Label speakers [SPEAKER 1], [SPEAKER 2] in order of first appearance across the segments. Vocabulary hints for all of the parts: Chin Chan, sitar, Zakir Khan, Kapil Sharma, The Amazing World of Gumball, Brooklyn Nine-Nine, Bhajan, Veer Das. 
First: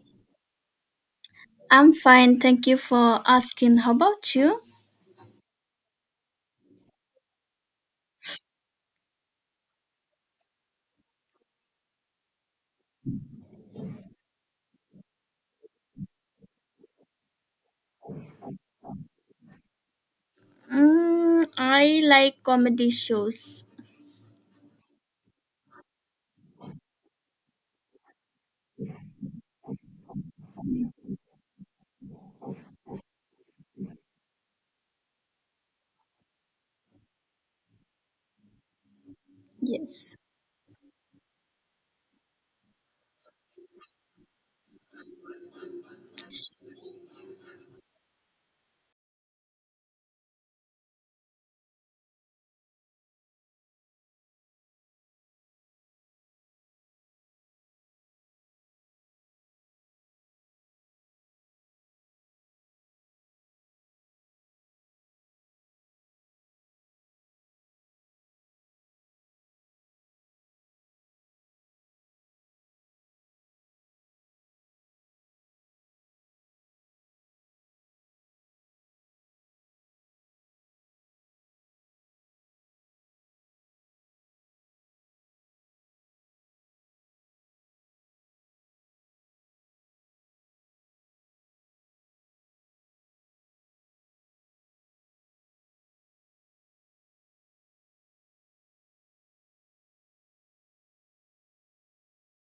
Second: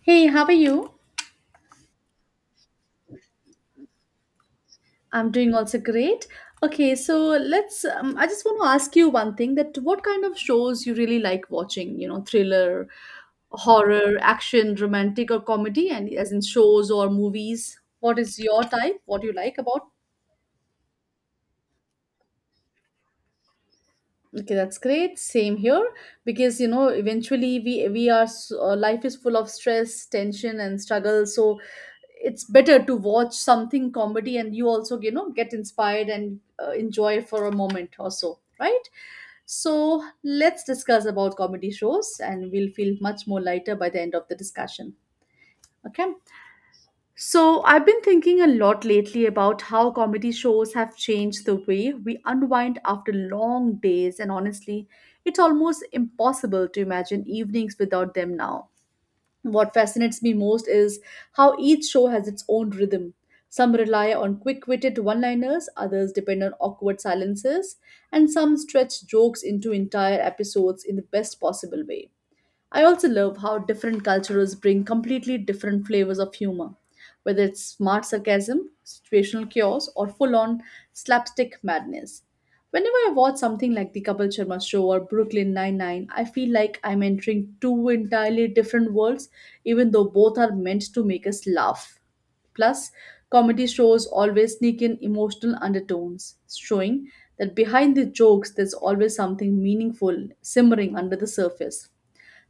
[SPEAKER 1] Hey, how are you?
[SPEAKER 2] I'm fine, thank you for asking. How about you?
[SPEAKER 1] I'm doing also great. Okay, so let's I just want to ask you one thing that what kind of shows you really like watching, thriller, horror, action, romantic or comedy and as in shows or movies? What is your type? What do you like about?
[SPEAKER 2] Mm, I like comedy shows.
[SPEAKER 1] Okay, that's great. Same here because eventually life is full of stress, tension and struggle. So it's better to watch something comedy and you also get inspired and enjoy for a moment or so, right? So
[SPEAKER 2] Yes.
[SPEAKER 1] let's discuss about comedy shows and we'll feel much more lighter by the end of the discussion. Okay. So I've been thinking a lot lately about how comedy shows have changed the way we unwind after long days, and honestly it's almost impossible to imagine evenings without them now. What fascinates me most is how each show has its own rhythm. Some rely on quick witted one liners, others depend on awkward silences, and some stretch jokes into entire episodes in the best possible way. I also love how different cultures bring completely different flavors of humor, whether it's smart sarcasm, situational chaos, or full on slapstick madness. Whenever I watch something like the Kapil Sharma show or Brooklyn Nine-Nine, I feel like I'm entering two entirely different worlds, even though both are meant to make us laugh. Plus, comedy shows always sneak in emotional undertones, showing that behind the jokes there's always something meaningful simmering under the surface.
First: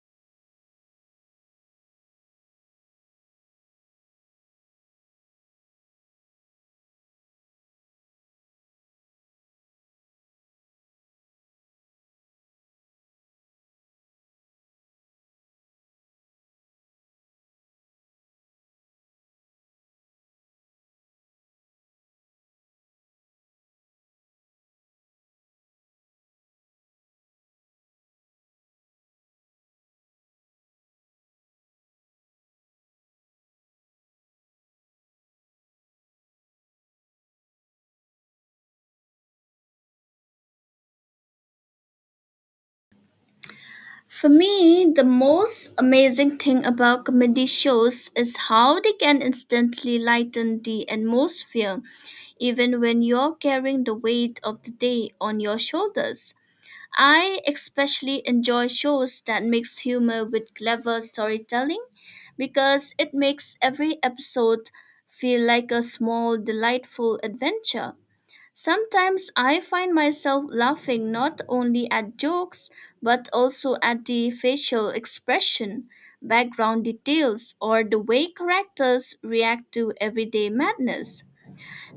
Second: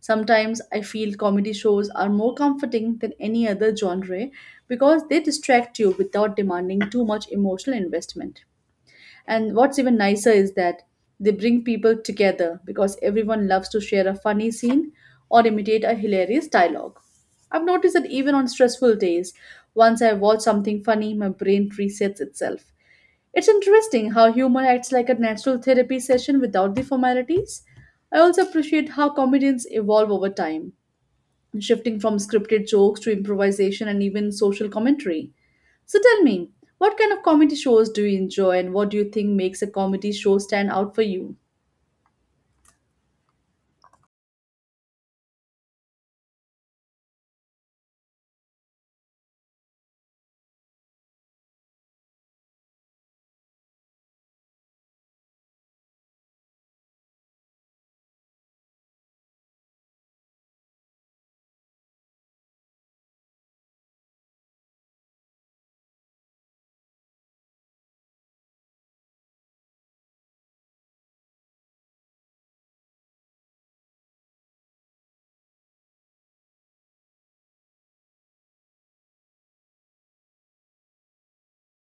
[SPEAKER 1] Sometimes I feel comedy shows are more comforting than any other genre because they distract you without demanding too much emotional investment. And what's even nicer is that they bring people together because everyone loves to share a funny scene or imitate a hilarious dialogue. I've noticed that even on stressful days, once I watch something funny, my brain resets itself. It's interesting how humor acts like a natural therapy session without the formalities. I also appreciate how comedians evolve over time, shifting from scripted jokes to improvisation and even social commentary. So tell me, what kind of comedy shows do you enjoy and what do you think makes a comedy show stand out for you?
[SPEAKER 2] For me, the most amazing thing about comedy shows is how they can instantly lighten the atmosphere, even when you're carrying the weight of the day on your shoulders. I especially enjoy shows that mix humor with clever storytelling because it makes every episode feel like a small delightful adventure. Sometimes I find myself laughing not only at jokes but also at the facial expression, background details, or the way characters react to everyday madness.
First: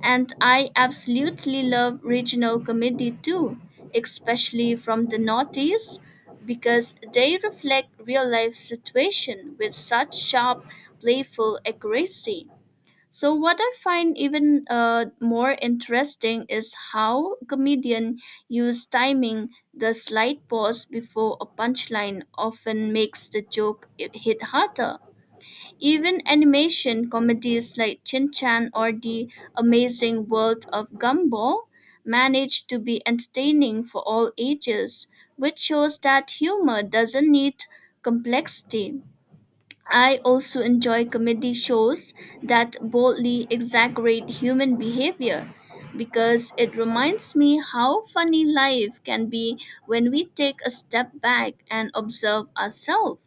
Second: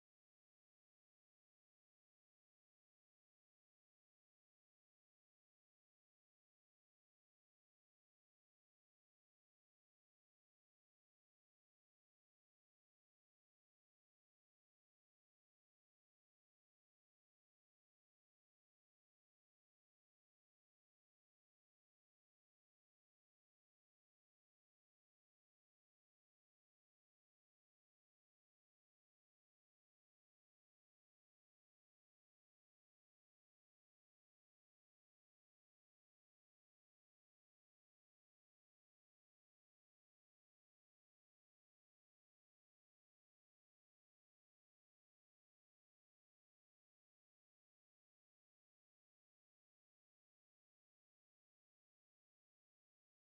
[SPEAKER 2] And I absolutely love regional comedy too, especially from the Northeast, because they reflect real life situation with such sharp, playful accuracy. So what I find even more interesting is how comedian use timing. The slight pause before a punchline often makes the hit harder. Even animation comedies like Chin Chan or The Amazing World of Gumball manage to be entertaining for all ages, which shows that humor doesn't need complexity. I also enjoy comedy shows that boldly exaggerate human behavior because it reminds me how funny life can be when we take a step back and observe ourselves.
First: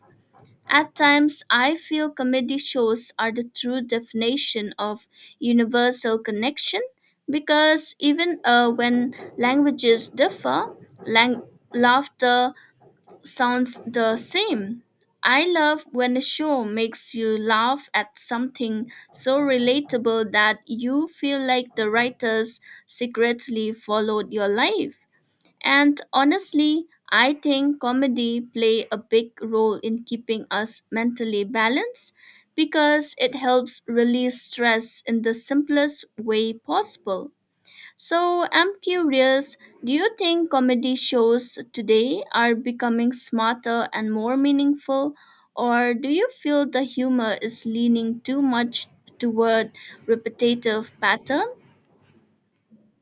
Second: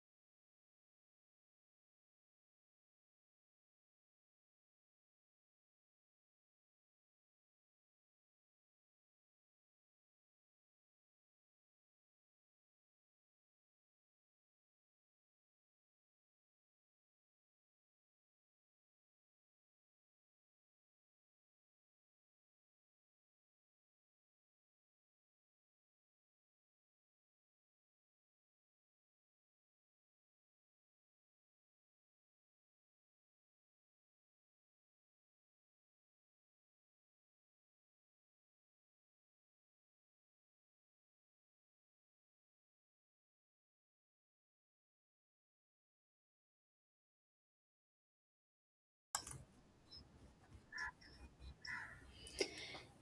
[SPEAKER 2] At times, I feel comedy shows are the true definition of universal connection because even when languages differ, lang- laughter sounds the same. I love when a show makes you laugh at something so relatable that you feel like the writers secretly followed your life. And honestly, I think comedy play a big role in keeping us mentally balanced because it helps release stress in the simplest way possible. So I'm curious, do you think comedy shows today are becoming smarter and more meaningful, or do you feel the humor is leaning too much toward repetitive patterns?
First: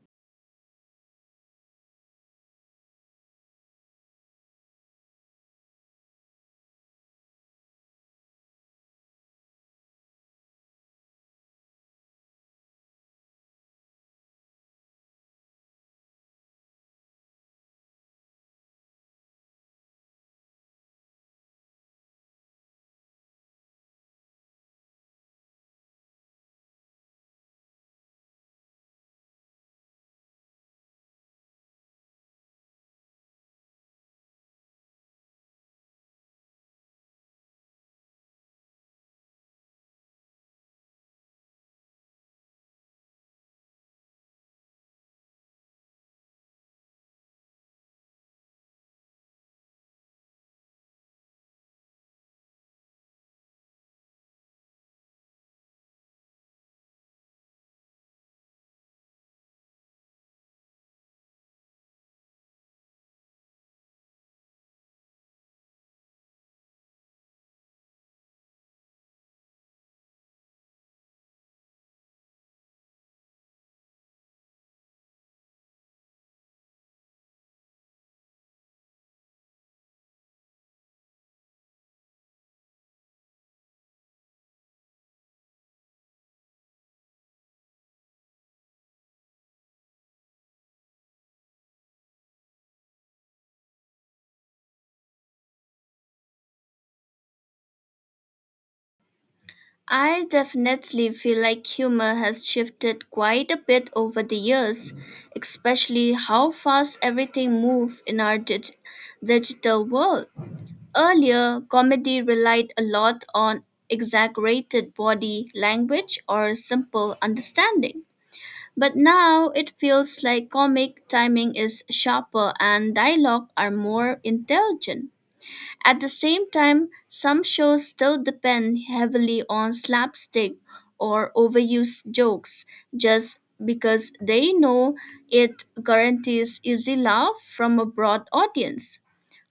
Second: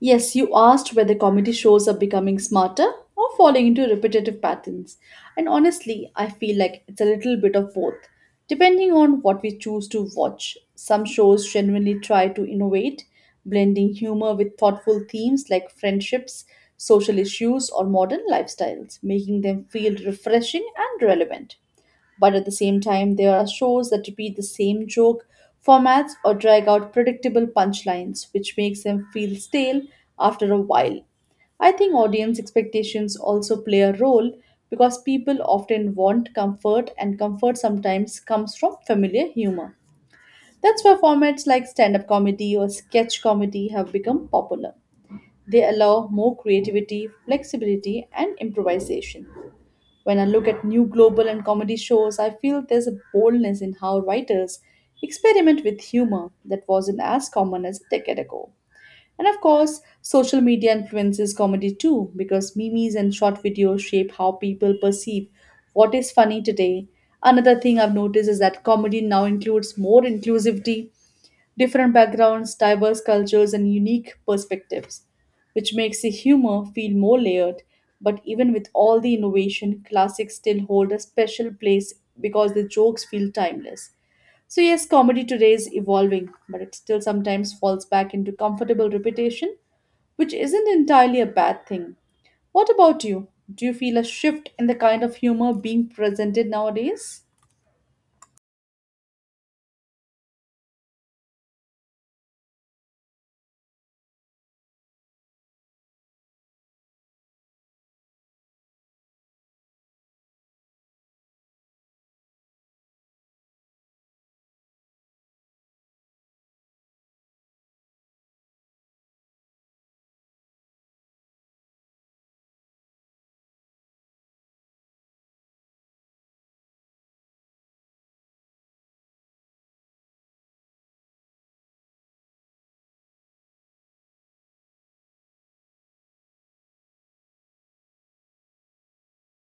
[SPEAKER 1] Yes, you asked whether comedy shows are becoming smarter or falling into repetitive patterns. And honestly, I feel like it's a little bit of both, depending on what we choose to watch. Some shows genuinely try to innovate, blending humor with thoughtful themes like friendships, social issues, or modern lifestyles, making them feel refreshing and relevant. But at the same time, there are shows that repeat the same joke formats or drag out predictable punchlines, which makes them feel stale after a while. I think audience expectations also play a role because people often want comfort, and comfort sometimes comes from familiar humor. That's why formats like stand up comedy or sketch comedy have become popular. They allow more creativity, flexibility, and improvisation. When I look at new global and comedy shows, I feel there's a boldness in how writers experiment with humor that wasn't as common as a decade ago. And of course, social media influences comedy too, because memes and short videos shape how people perceive what is funny today. Another thing I've noticed is that comedy now includes more inclusivity, different backgrounds, diverse cultures, and unique perspectives, which makes the humor feel more layered. But even with all the innovation, classics still hold a special place because the jokes feel timeless. So, yes, comedy today is evolving, but it still sometimes falls back into comfortable repetition, which isn't entirely a bad thing. What about you? Do you feel a shift in the kind of humor being presented nowadays?
[SPEAKER 2] I definitely feel like humor has shifted quite a bit over the years, especially how fast everything moves in our digital world. Earlier, comedy relied a lot on exaggerated body language or simple understanding. But now it feels like comic timing is sharper and dialogue are more intelligent. At the same time, some shows still depend heavily on slapstick or overused jokes just because they know it guarantees easy laugh from a broad audience.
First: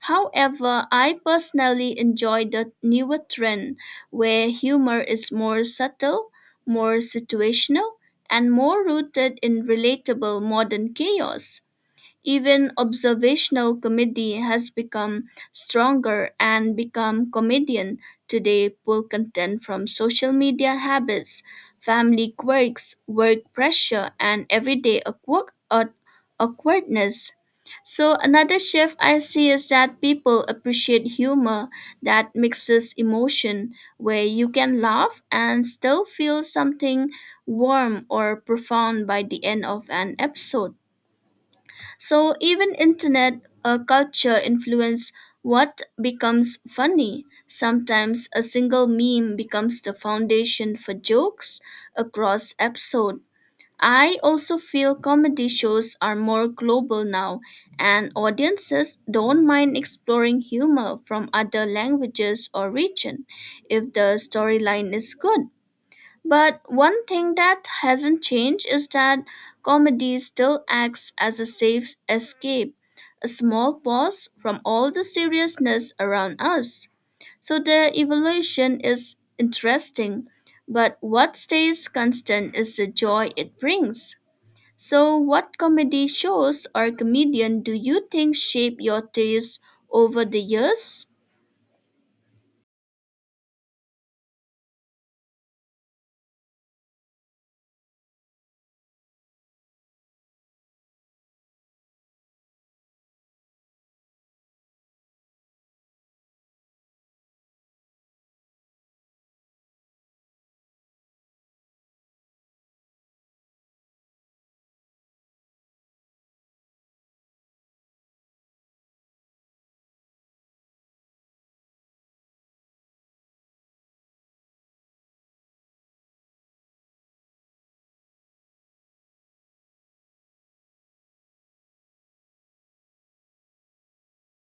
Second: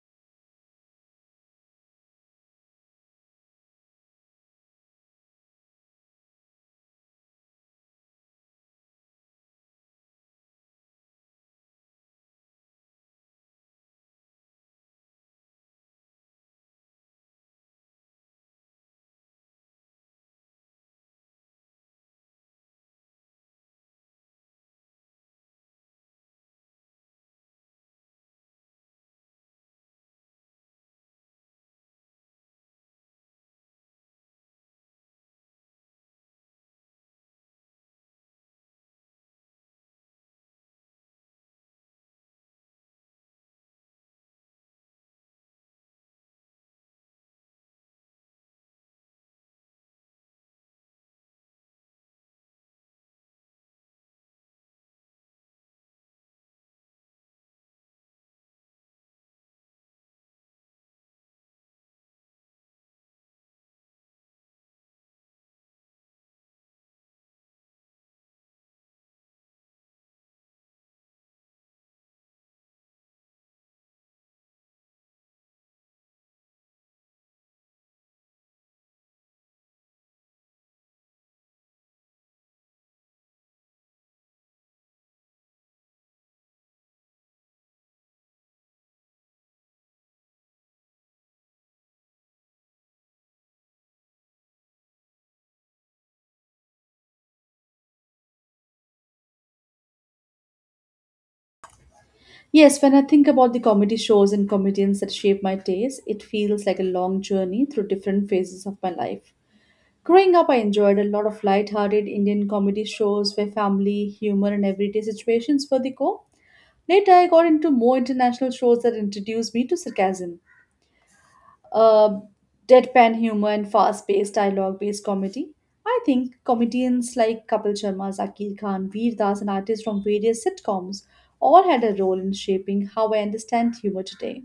[SPEAKER 2] However, I personally enjoy the newer trend where humor is more subtle, more situational, and more rooted in relatable modern chaos. Even observational comedy has become stronger and become comedian today pull content from social media habits, family quirks, work pressure, and everyday awkwardness. So another shift I see is that people appreciate humor that mixes emotion where you can laugh and still feel something warm or profound by the end of an episode. So even internet culture influence what becomes funny. Sometimes a single meme becomes the foundation for jokes across episode. I also feel comedy shows are more global now and audiences don't mind exploring humor from other languages or region if the storyline is good. But one thing that hasn't changed is that comedy still acts as a safe escape, a small pause from all the seriousness around us. So the evolution is interesting, but what stays constant is the joy it brings. So, what comedy shows or comedian do you think shape your taste over the years?
[SPEAKER 1] Yes, when I think about the comedy shows and comedians that shape my taste, it feels like a long journey through different phases of my life. Growing up, I enjoyed a lot of light-hearted Indian comedy shows where family, humor, and everyday situations were the core. Later, I got into more international shows that introduced me to sarcasm, uh, deadpan humor and fast-paced dialogue-based comedy. I think comedians like Kapil Sharma, Zakir Khan, Veer Das, and artists from various sitcoms all had a role in shaping how I understand humor today.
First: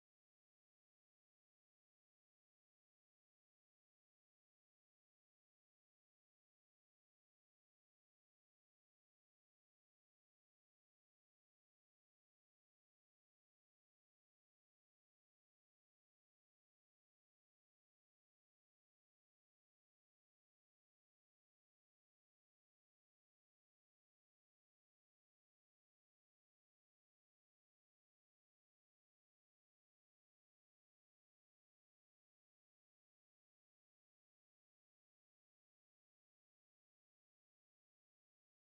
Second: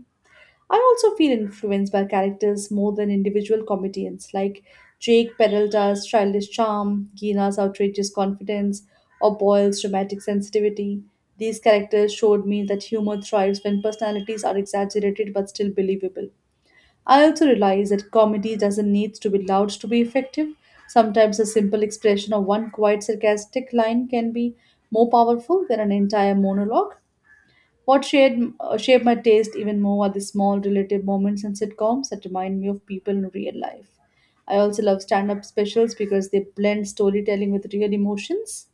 [SPEAKER 1] I also feel influenced by characters more than individual comedians, like Jake Peralta's childish charm, Gina's outrageous confidence, or Boyle's dramatic sensitivity. These characters showed me that humor thrives when personalities are exaggerated but still believable. I also realize that comedy doesn't need to be loud to be effective. Sometimes a simple expression of one quiet sarcastic line can be more powerful than an entire monologue. What shaped my taste even more are the small relative moments in sitcoms that remind me of people in real life. I also love stand up specials because they blend storytelling with real emotions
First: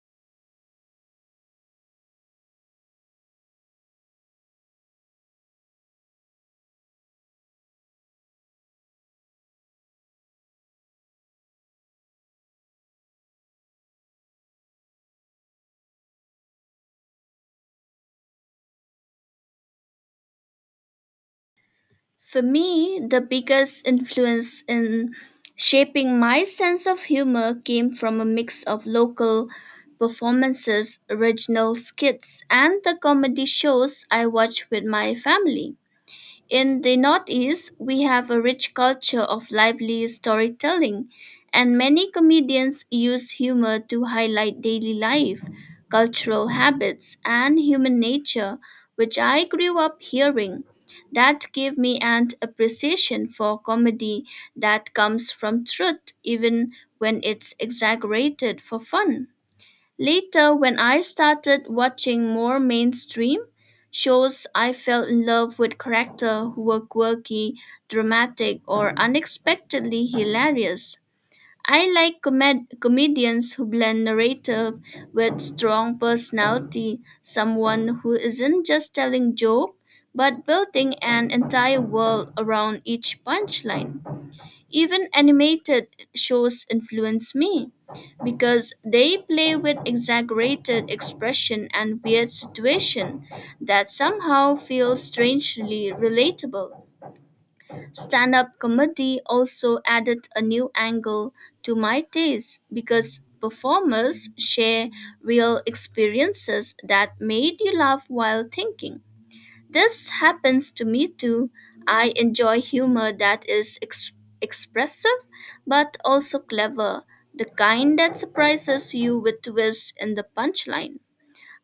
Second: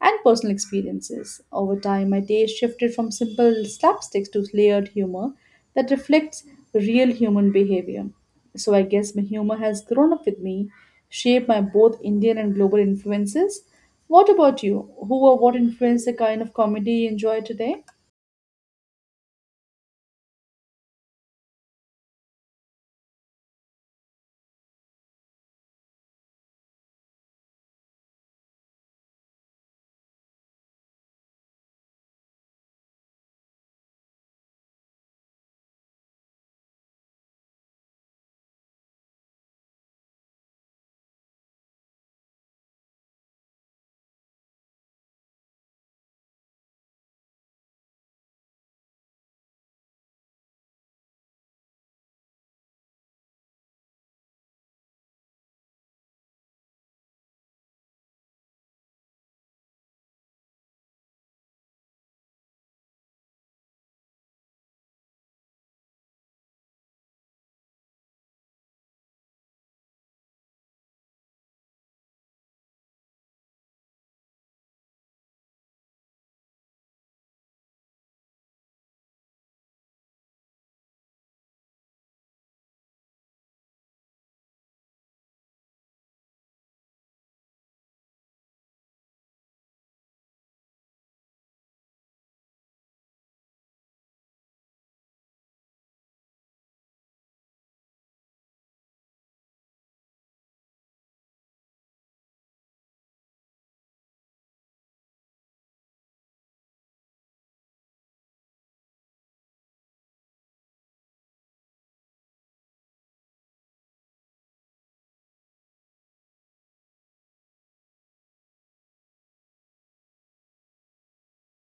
[SPEAKER 1] and personal experiences. Over time, my taste shifted from simple slapsticks to layered humor that reflects real human behavior. So I guess my humor has grown up with me, shaped by both Indian and global influences. What about you? Who or what influenced the kind of comedy you enjoy today?
[SPEAKER 2] For me, the biggest influence in shaping my sense of humor came from a mix of local performances, original skits, and the comedy shows I watched with my family. In the Northeast, we have a rich culture of lively storytelling, and many comedians use humor to highlight daily life, cultural habits, and human nature, which I grew up hearing. That gave me an appreciation for comedy that comes from truth, even when it's exaggerated for fun. Later, when I started watching more mainstream shows, I fell in love with characters who were quirky, dramatic, or unexpectedly hilarious. I like comedians who blend narrative with strong personality, someone who isn't just telling joke but building an entire world around each punchline. Even animated shows influence me because they play with exaggerated expression and weird situation that somehow feel strangely relatable. Stand-up comedy also added a new angle to my taste because performers share real experiences that made you laugh while thinking. This happens to me too. I enjoy humor that is expressive but also clever, the kind that surprises you with twists in the punchline.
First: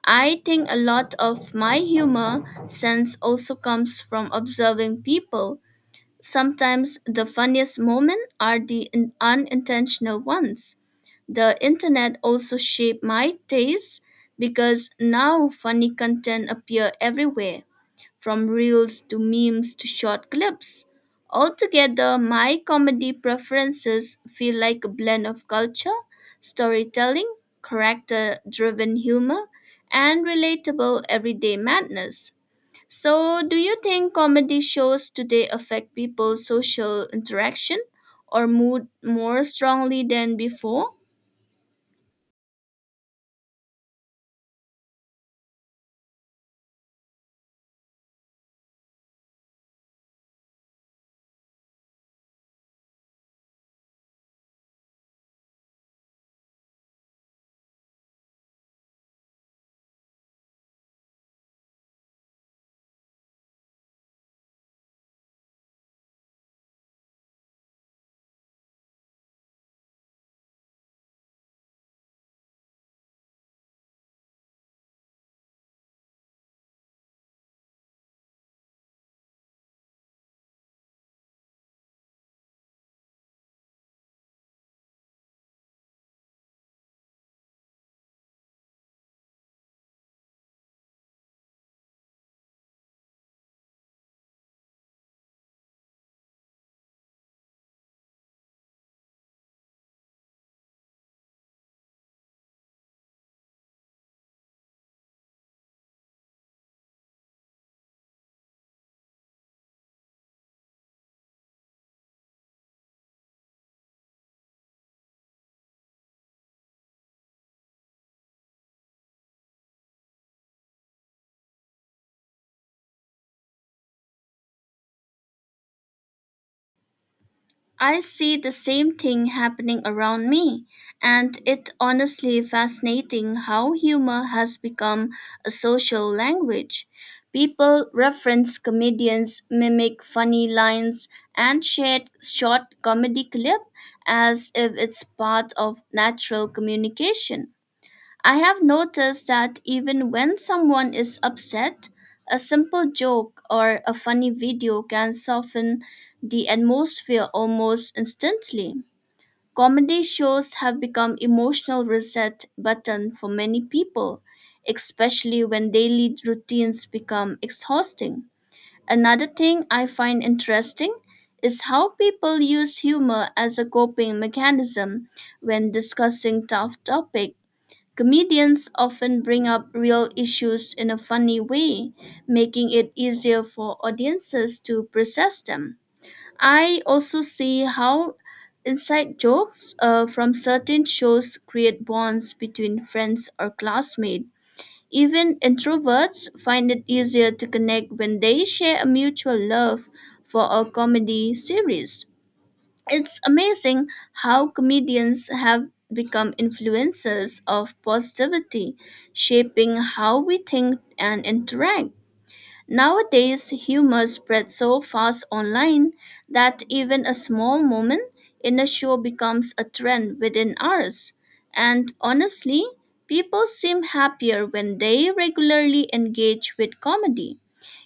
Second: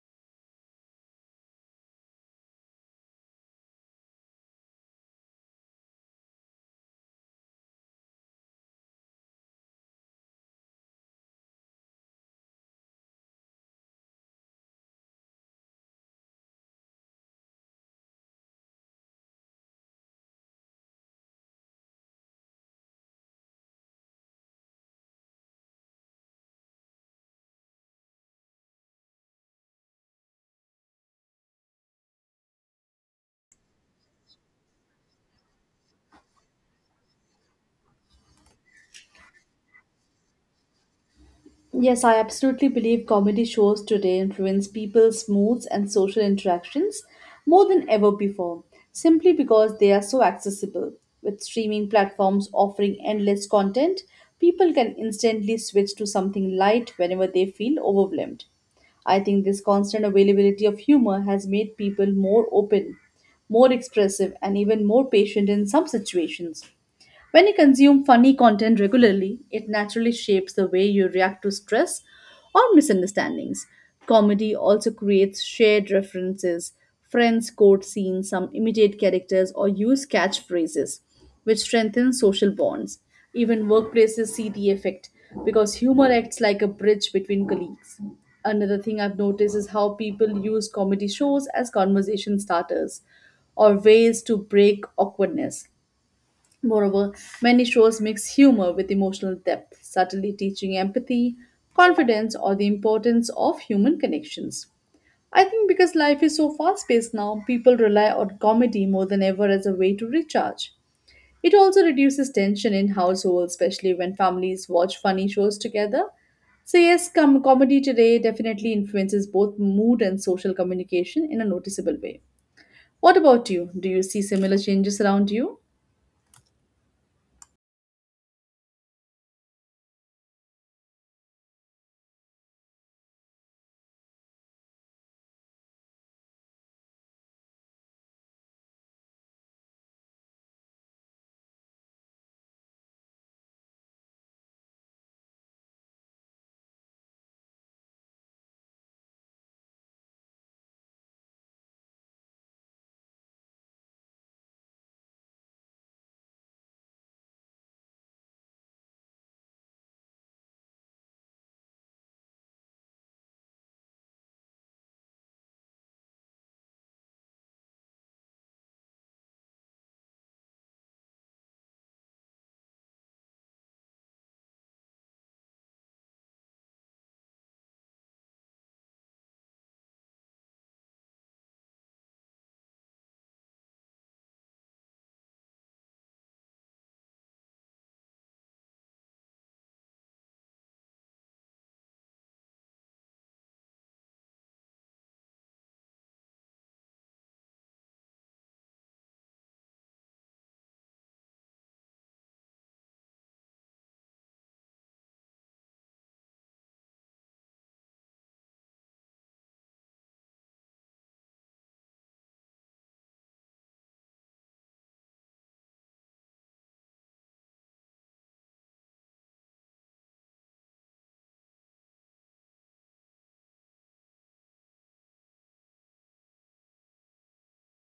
[SPEAKER 2] I think a lot of my humor sense also comes from observing people. Sometimes the funniest moments are the unintentional ones. The internet also shaped my taste because now funny content appear everywhere from reels to memes to short clips. Altogether, my comedy preferences feel like a blend of culture, storytelling, character driven humor, and relatable everyday madness. So, do you think comedy shows today affect people's social interaction or mood more strongly than before?
[SPEAKER 1] Yes, I absolutely believe comedy shows today influence people's moods and social interactions more than ever before, simply because they are so accessible. With streaming platforms offering endless content, people can instantly switch to something light whenever they feel overwhelmed. I think this constant availability of humor has made people more open, more expressive, and even more patient in some situations. When you consume funny content regularly, it naturally shapes the way you react to stress or misunderstandings. Comedy also creates shared references. Friends quote scenes, some imitate characters, or use catchphrases, which strengthens social bonds. Even workplaces see the effect because humor acts like a bridge between colleagues. Another thing I've noticed is how people use comedy shows as conversation starters or ways to break awkwardness. Moreover, many shows mix humor with emotional depth, subtly teaching empathy, confidence, or the importance of human connections. I think because life is so fast paced now, people rely on comedy more than ever as a way to recharge. It also reduces tension in households, especially when families watch funny shows together. So, yes, comedy today definitely influences both mood and social communication in a noticeable way. What about you? Do you see similar changes around you?
[SPEAKER 2] I see the same thing happening around me, and it's honestly fascinating how humor has become a social language. People reference comedians, mimic funny lines, and share short comedy clip as if it's part of natural communication. I have noticed that even when someone is upset, a simple joke or a funny video can soften the atmosphere almost instantly. Comedy shows have become emotional reset button for many people, especially when daily routines become exhausting. Another thing I find interesting is how people use humor as a coping mechanism when discussing tough topics. Comedians often bring up real issues in a funny way, making it easier for audiences to process them. I also see how inside jokes from certain shows create bonds between friends or classmates. Even introverts find it easier to connect when they share a mutual love for a comedy series. It's amazing how comedians have become influencers of positivity, shaping how we think and interact. Nowadays, humor spreads so fast online that even a small moment in a show becomes a trend within hours. And honestly, people seem happier when they regularly engage with comedy.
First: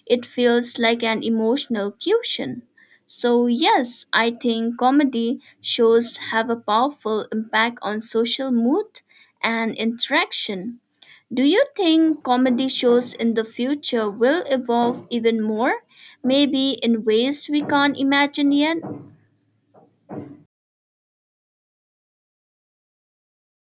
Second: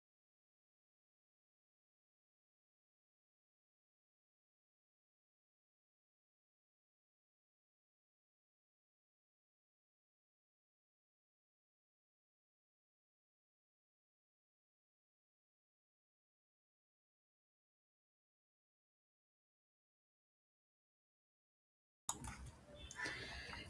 [SPEAKER 2] It feels like an emotional cushion. So, yes, I think comedy shows have a powerful impact on social mood and interaction. Do you think comedy shows in the future will evolve even more, maybe in ways we can't imagine yet?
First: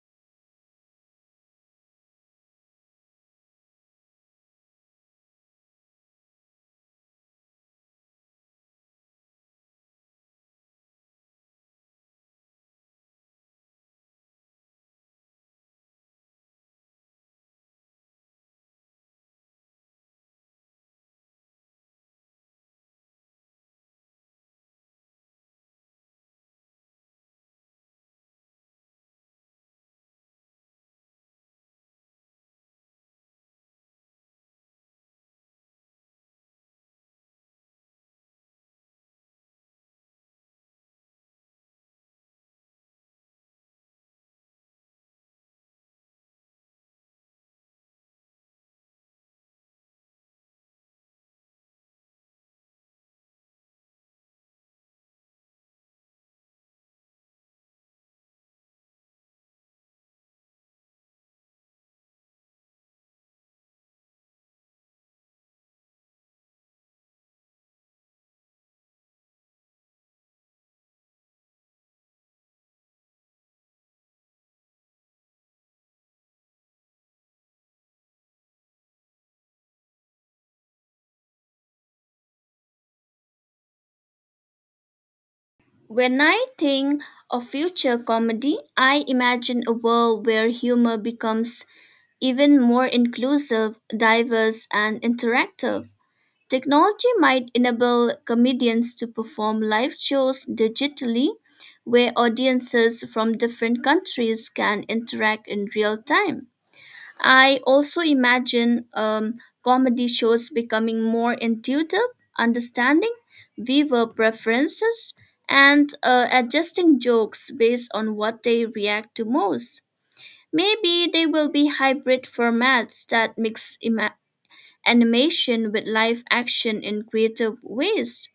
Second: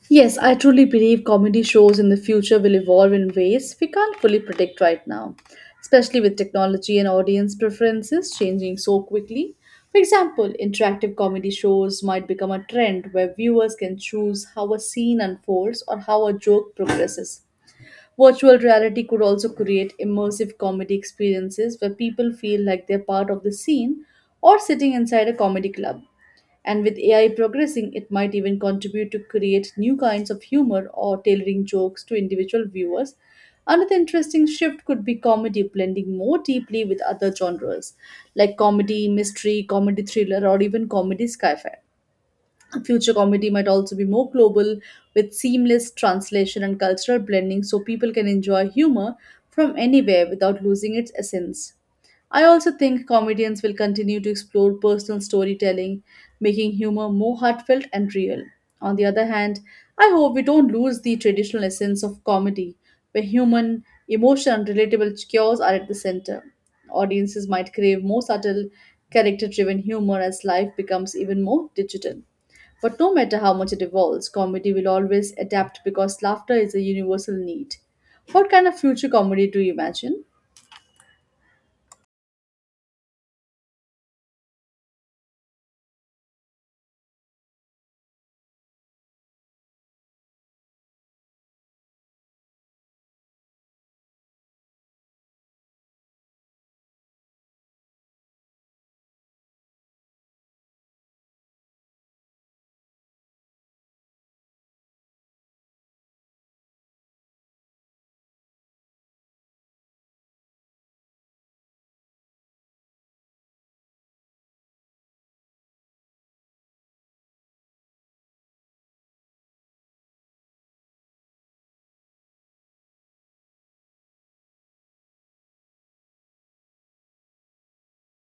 [SPEAKER 1] Yes, I truly believe comedy shows in the future will evolve in ways we can't fully predict right now, especially with technology and audience preferences changing so quickly. For example, interactive comedy shows might become a trend where viewers can choose how a scene unfolds or how a joke progresses. Virtual reality could also create immersive comedy experiences where people feel like they're part of the scene or sitting inside a comedy club. And with AI progressing, it might even contribute to create new kinds of humor or tailoring jokes to individual viewers. Another interesting shift could be comedy blending more deeply with other genres like comedy mystery, comedy thriller, or even comedy sci fi. Future comedy might also be more global, with seamless translation and cultural blending so people can enjoy humor from anywhere without losing its essence. I also think comedians will continue to explore personal storytelling, making humor more heartfelt and real. On the other hand, I hope we don't lose the traditional essence of comedy, where human, emotion, and relatable cures are at the center. Audiences might crave more subtle, character driven humor as life becomes even more digital. But no matter how much it evolves, comedy will always adapt because laughter is a universal need. What kind of future comedy do you imagine?
[SPEAKER 2] When I think of future comedy, I imagine a world where humor becomes even more inclusive, diverse, and interactive. Technology might enable comedians to perform live shows digitally, where audiences from different countries can interact in real time. I also imagine comedy shows becoming more intuitive, understanding viewer preferences, and adjusting jokes based on what they react to most. Maybe they will be hybrid formats that mix animation with live action in creative ways.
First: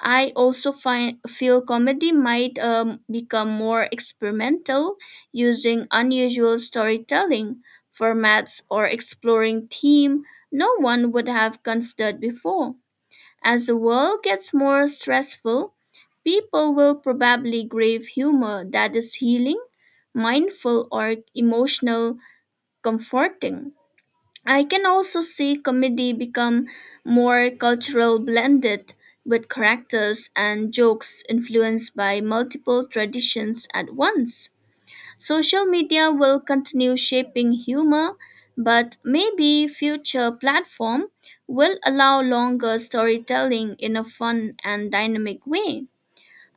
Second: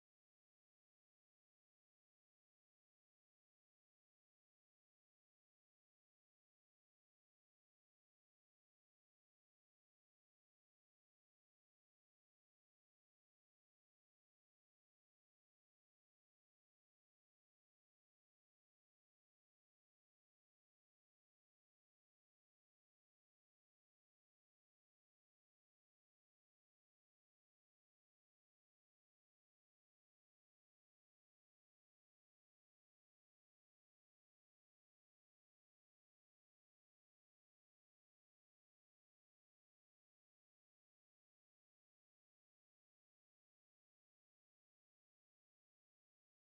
[SPEAKER 2] I also find feel comedy might become more experimental, using unusual storytelling formats or exploring theme no one would have considered before. As the world gets more stressful, people will probably crave humor that is healing, mindful, or emotional comforting. I can also see comedy become more cultural blended with characters and jokes influenced by multiple traditions at once. Social media will continue shaping humor, but maybe future platform will allow longer storytelling in a fun and dynamic way.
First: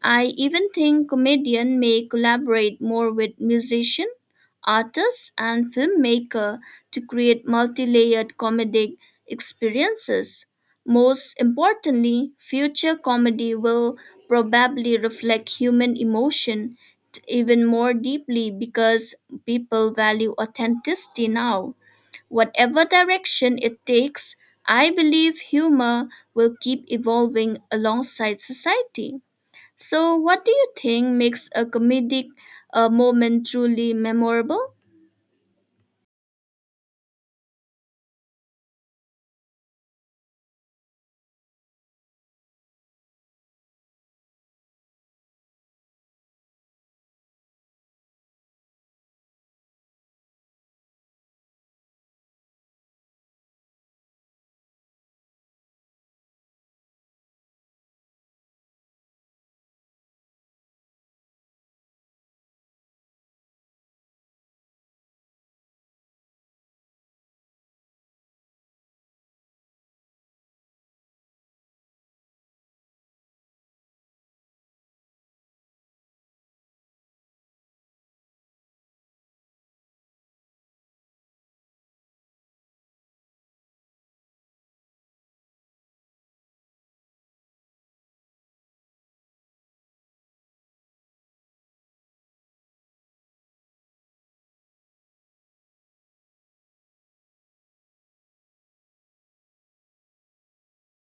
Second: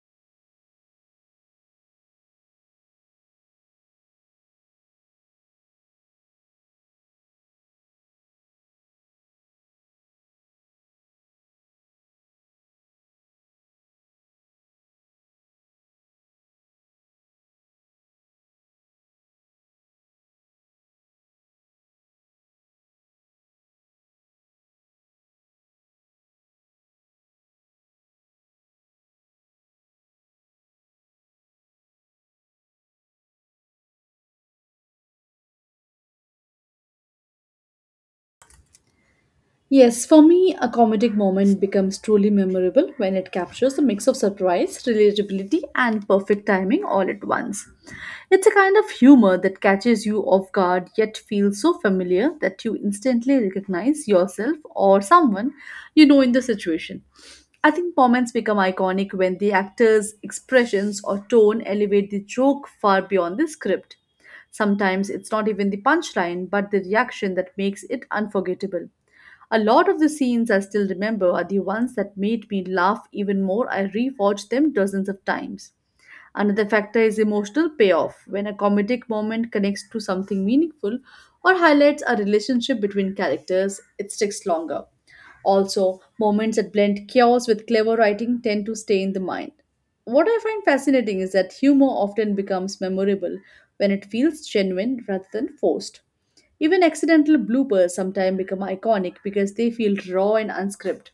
[SPEAKER 2] I even think comedians may collaborate more with musicians, artists, and filmmakers to create multi-layered comedic experiences. Most importantly, future comedy will probably reflect human emotion even more deeply because people value authenticity now. Whatever direction it takes, I believe humor will keep evolving alongside society. So, what do you think makes a comedic moment truly memorable?
[SPEAKER 1] Yes, for me, a comedic moment becomes truly memorable when it captures a mix of surprise, relatability, and perfect timing all at once. It's a kind of humor that catches you off guard yet feels so familiar that you instantly recognize yourself or someone you know in the situation. I think moments become iconic when the actor's expressions or tone elevate the joke far beyond the script. Sometimes it's not even the punchline, but the reaction that makes it unforgettable. A lot of the scenes I still remember are the ones that made me laugh even more. I rewatched them dozens of times. Another factor is emotional payoff. When a comedic moment connects to something meaningful or highlights a relationship between characters, it sticks longer. Also, moments that blend chaos with clever writing tend to stay in the mind. What I find fascinating is that humor often becomes memorable when it feels genuine rather than forced. Even accidental bloopers sometimes become iconic because they feel raw and unscripted.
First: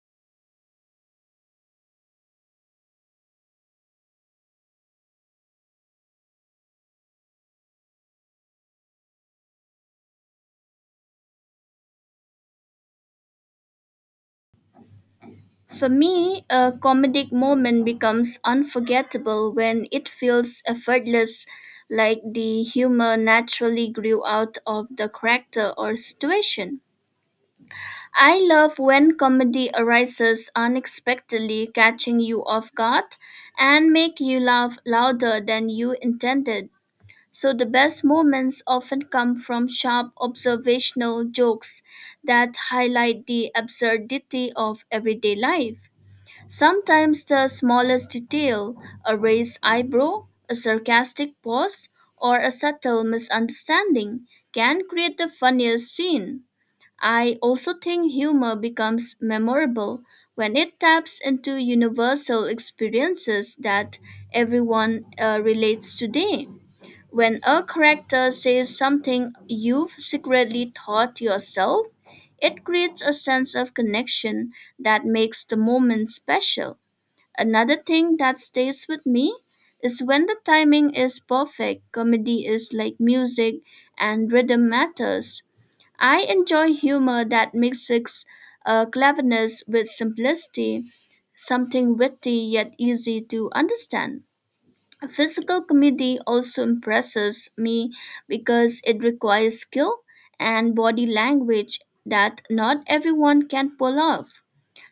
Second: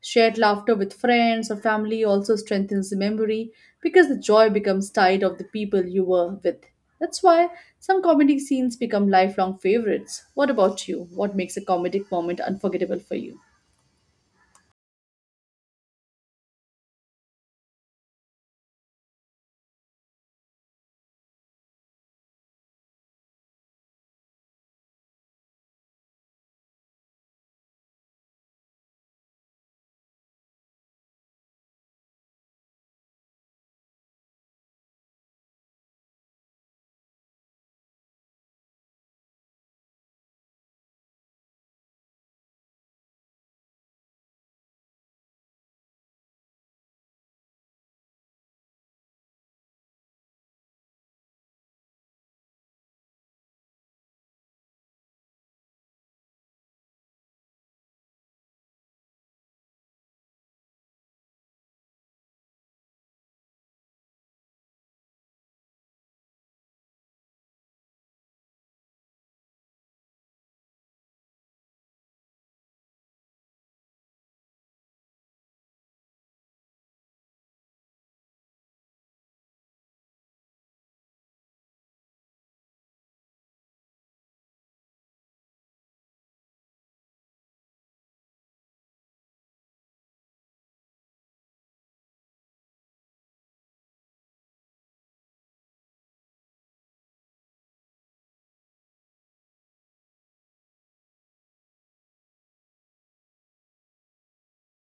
[SPEAKER 1] Shared laughter with friends or family also strengthens the memory because the joy becomes tied of the people you were with. That's why some comedic scenes become lifelong favorites. What about you? What makes a comedic moment unforgettable for you?
[SPEAKER 2] For me, a comedic moment becomes unforgettable when it feels effortless, like the humor naturally grew out of the character or situation. I love when comedy arises unexpectedly, catching you off guard and make you laugh louder than you intended. So the best moments often come from sharp observational jokes that highlight the absurdity of everyday life. Sometimes the smallest detail, a raised eyebrow, a sarcastic pause, or a subtle misunderstanding, can create the funniest scene. I also think humor becomes memorable when it taps into universal experiences that everyone relates today. When a character says something you've secretly thought yourself, it creates a sense of connection that makes the moment special. Another thing that stays with me is when the timing is perfect, comedy is like music and rhythm matters. I enjoy humor that mixes cleverness with simplicity, something witty yet easy to understand. Physical comedy also impresses me because it requires skill and body language that not everyone can pull off.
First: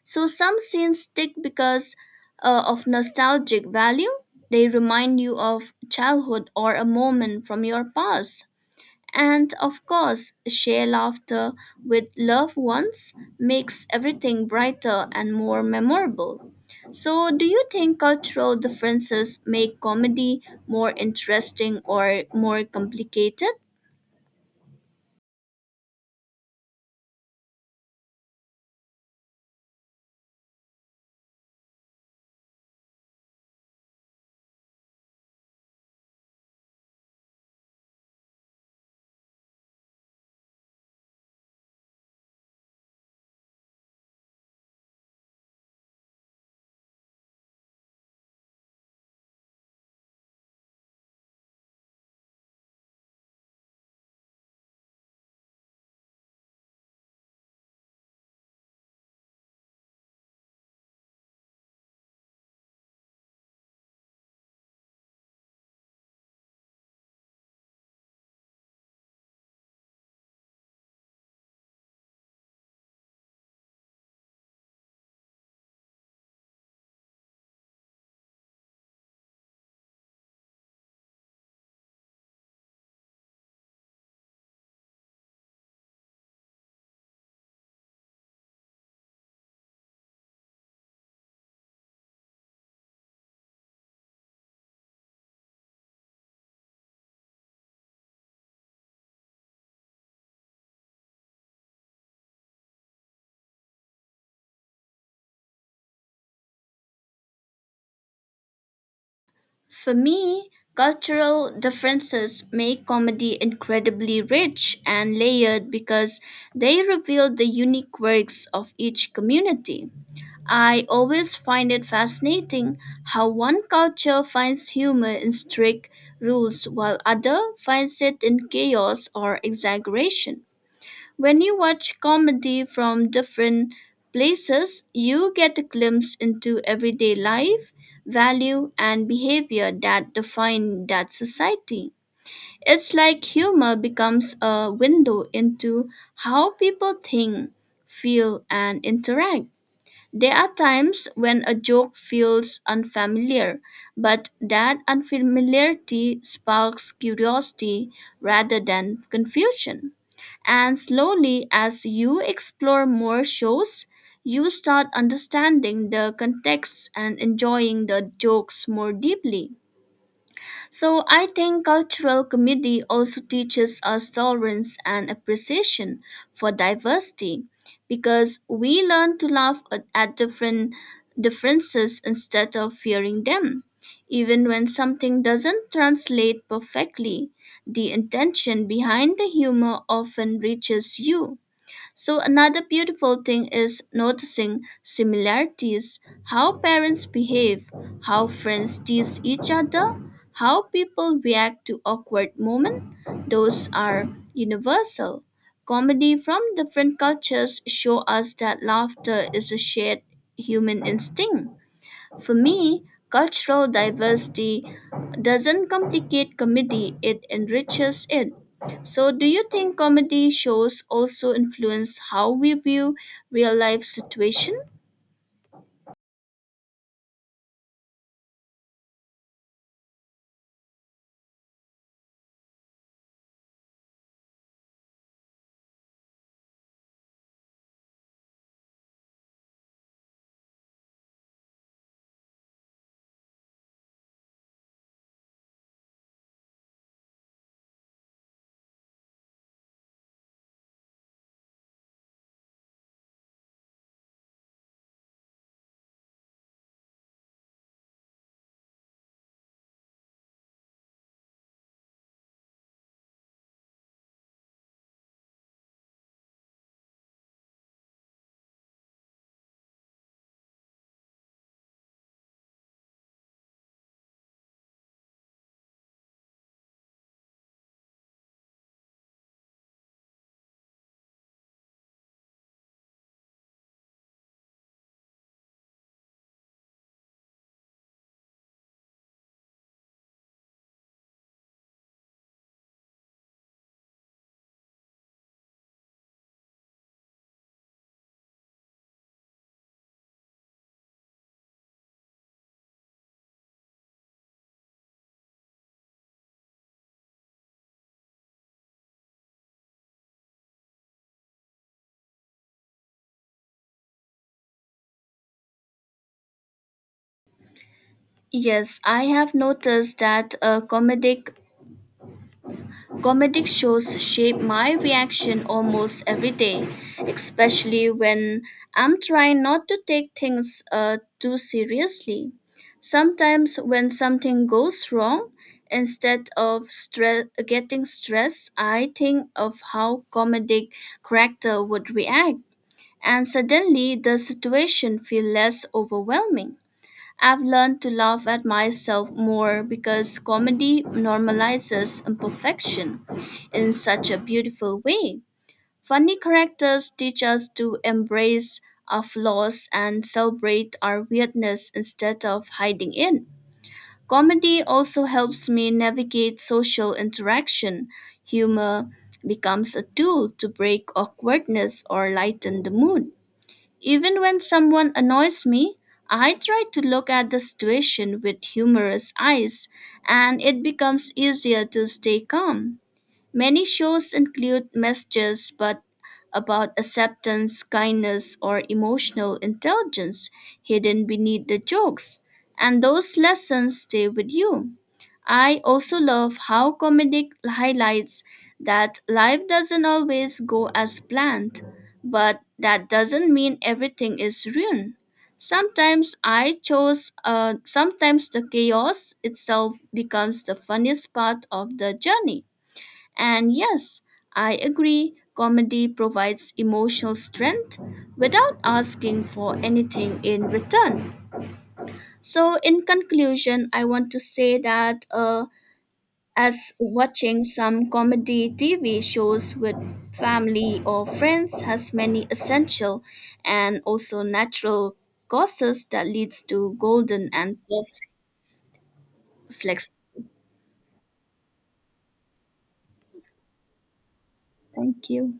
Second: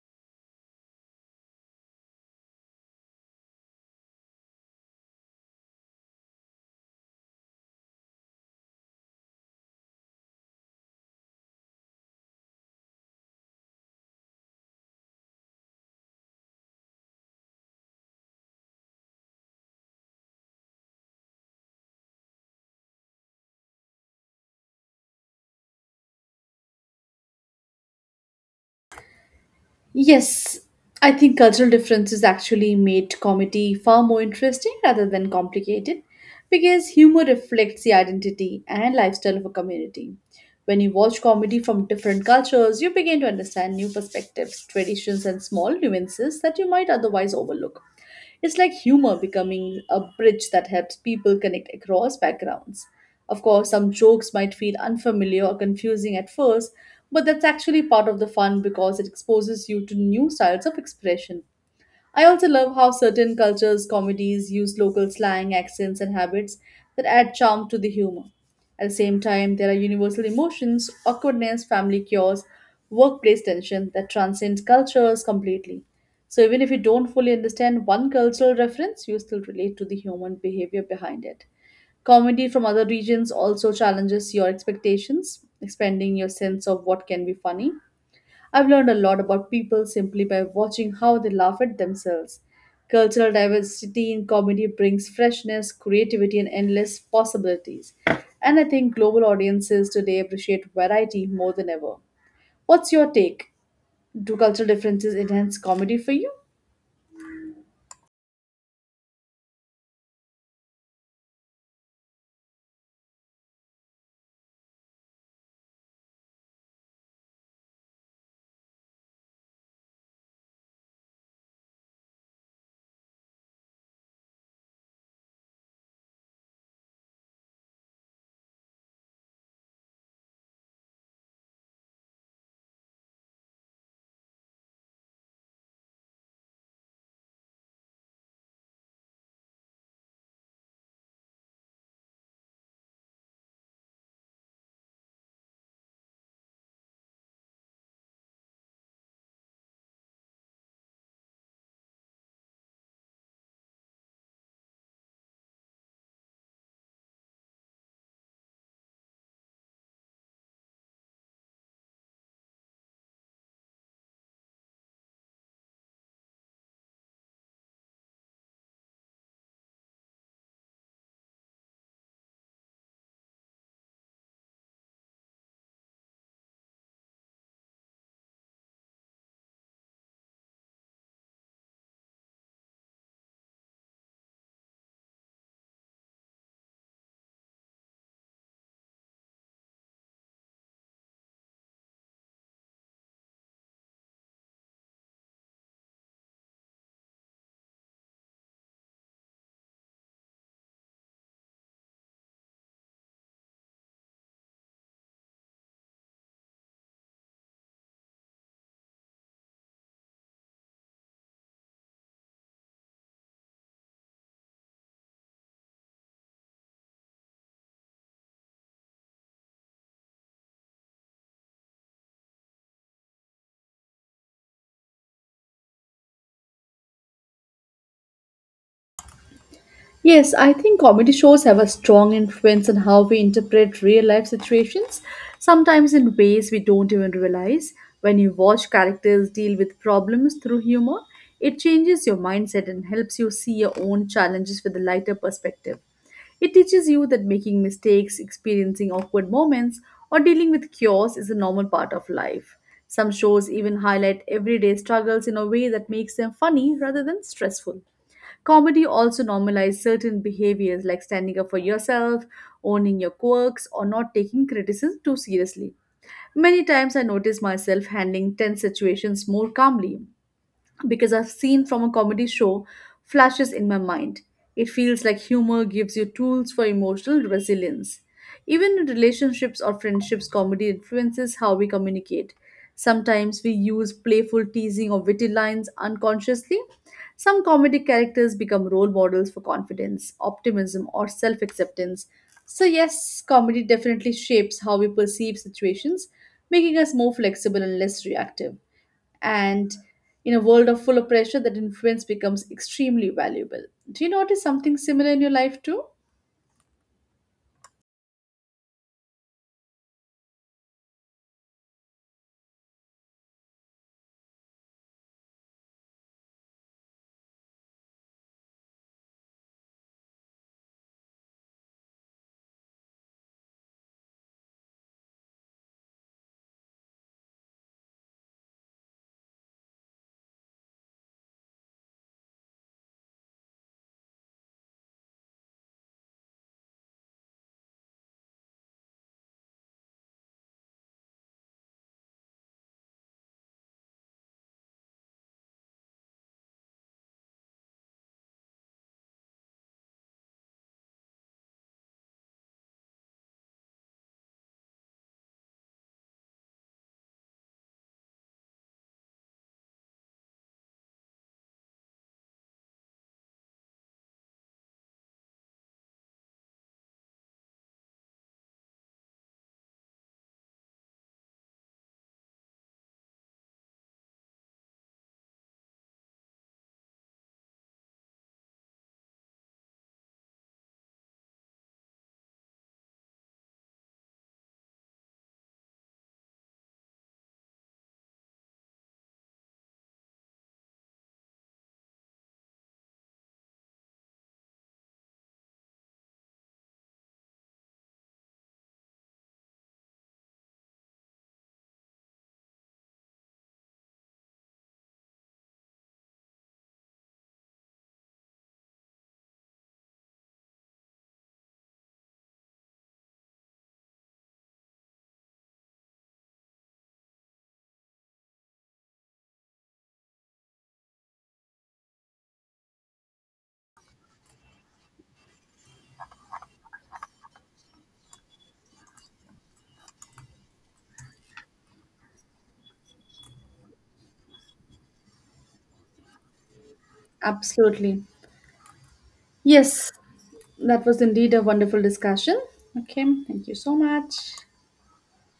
[SPEAKER 2] So some scenes stick because of nostalgic value. They remind you of childhood or a moment from your past. And of course, share laughter with loved ones makes everything brighter and more memorable. So, do you think cultural differences make comedy more interesting or more complicated?
[SPEAKER 1] Yes, I think cultural differences actually made comedy far more interesting rather than complicated because humor reflects the identity and lifestyle of a community. When you watch comedy from different cultures, you begin to understand new perspectives, traditions, and small nuances that you might otherwise overlook. It's like humor becoming a bridge that helps people connect across backgrounds. Of course, some jokes might feel unfamiliar or confusing at first, but that's actually part of the fun because it exposes you to new styles of expression. I also love how certain cultures' comedies use local slang, accents, and habits that add charm to the humor. At the same time, there are universal emotions, awkwardness, family cures, workplace tension that transcends cultures completely. So even if you don't fully understand one cultural reference, you still relate to the human behavior behind it. Comedy from other regions also challenges your expectations, expanding your sense of what can be funny. I've learned a lot about people simply by watching how they laugh at themselves. Cultural diversity in comedy brings freshness, creativity, and endless possibilities. And I think global audiences today appreciate variety more than ever. What's your take? Do cultural differences enhance comedy for you?
[SPEAKER 2] For me, cultural differences make comedy incredibly rich and layered because they reveal the unique works of each community. I always find it fascinating how one culture finds humor in strict rules while other finds it in chaos or exaggeration. When you watch comedy from different places, you get a glimpse into everyday life, value, and behavior that define that society. It's like humor becomes a window into how people think, feel, and interact. There are times when a joke feels unfamiliar, but that unfamiliarity sparks curiosity rather than confusion. And slowly, as you explore more shows, you start understanding the context and enjoying the jokes more deeply. So I think cultural comedy also teaches us tolerance and appreciation for diversity because we learn to laugh at different differences instead of fearing them. Even when something doesn't translate perfectly, the intention behind the humor often reaches you. So, another beautiful thing is noticing similarities: how parents behave, how friends tease each other, how people react to awkward moments. Those are universal. Comedy from different cultures show us that laughter is a shared human instinct. For me, cultural diversity doesn't complicate comedy, it enriches it. So, do you think comedy shows also influence how we view real life situation?
[SPEAKER 1] Yes, I think comedy shows have a strong influence on how we interpret real life situations, sometimes in ways we don't even realize. When you watch characters deal with problems through humor, it changes your mindset and helps you see your own challenges with a lighter perspective. It teaches you that making mistakes, experiencing awkward moments, or dealing with chaos is a normal part of life. Some shows even highlight everyday struggles in a way that makes them funny rather than stressful. Comedy also normalizes certain behaviors like standing up for yourself, owning your quirks, or not taking criticism too seriously. Many times I notice myself handling tense situations more calmly, because I've seen from a comedy show flashes in my mind. It feels like humor gives you tools for emotional resilience. Even in relationships or friendships, comedy influences how we communicate. Sometimes we use playful teasing or witty lines unconsciously. Some comedic characters become role models for confidence, optimism, or self acceptance. So, yes, comedy definitely shapes how we perceive situations, making us more flexible and less reactive. And in a world of full of pressure, that influence becomes extremely valuable. Do you notice something similar in your life too?
[SPEAKER 2] Yes, I have noticed that a comedic comedic shows shape my reaction almost every day, especially when I'm trying not to take things too seriously. Sometimes, when something goes wrong, instead of getting stressed, I think of how comedic character would react, and suddenly the situation feels less overwhelming. I've learned to laugh at myself more because comedy normalizes imperfection in such a beautiful way. Funny characters teach us to embrace our flaws and celebrate our weirdness instead of hiding it. Comedy also helps me navigate social interaction. Humor becomes a tool to break awkwardness or lighten the mood. Even when someone annoys me, I try to look at the situation with humorous eyes, and it becomes easier to stay calm. Many shows include messages but about acceptance, kindness, or emotional intelligence hidden beneath the jokes, and those lessons stay with you. I also love how comedic highlights that life doesn't always go as planned, but that doesn't mean everything is ruined. Sometimes I chose Sometimes the chaos itself becomes the funniest part of the journey. And yes, I agree, comedy provides emotional strength without asking for anything in return. So, in conclusion, I want to say that as watching some comedy TV shows with family or friends has many essential and also natural causes that leads to golden and
[SPEAKER 1] Absolutely.
[SPEAKER 2] perfect
[SPEAKER 1] Yes.
[SPEAKER 2] flex.
[SPEAKER 1] That was indeed a wonderful discussion. Okay, thank you so much.
[SPEAKER 2] Thank you.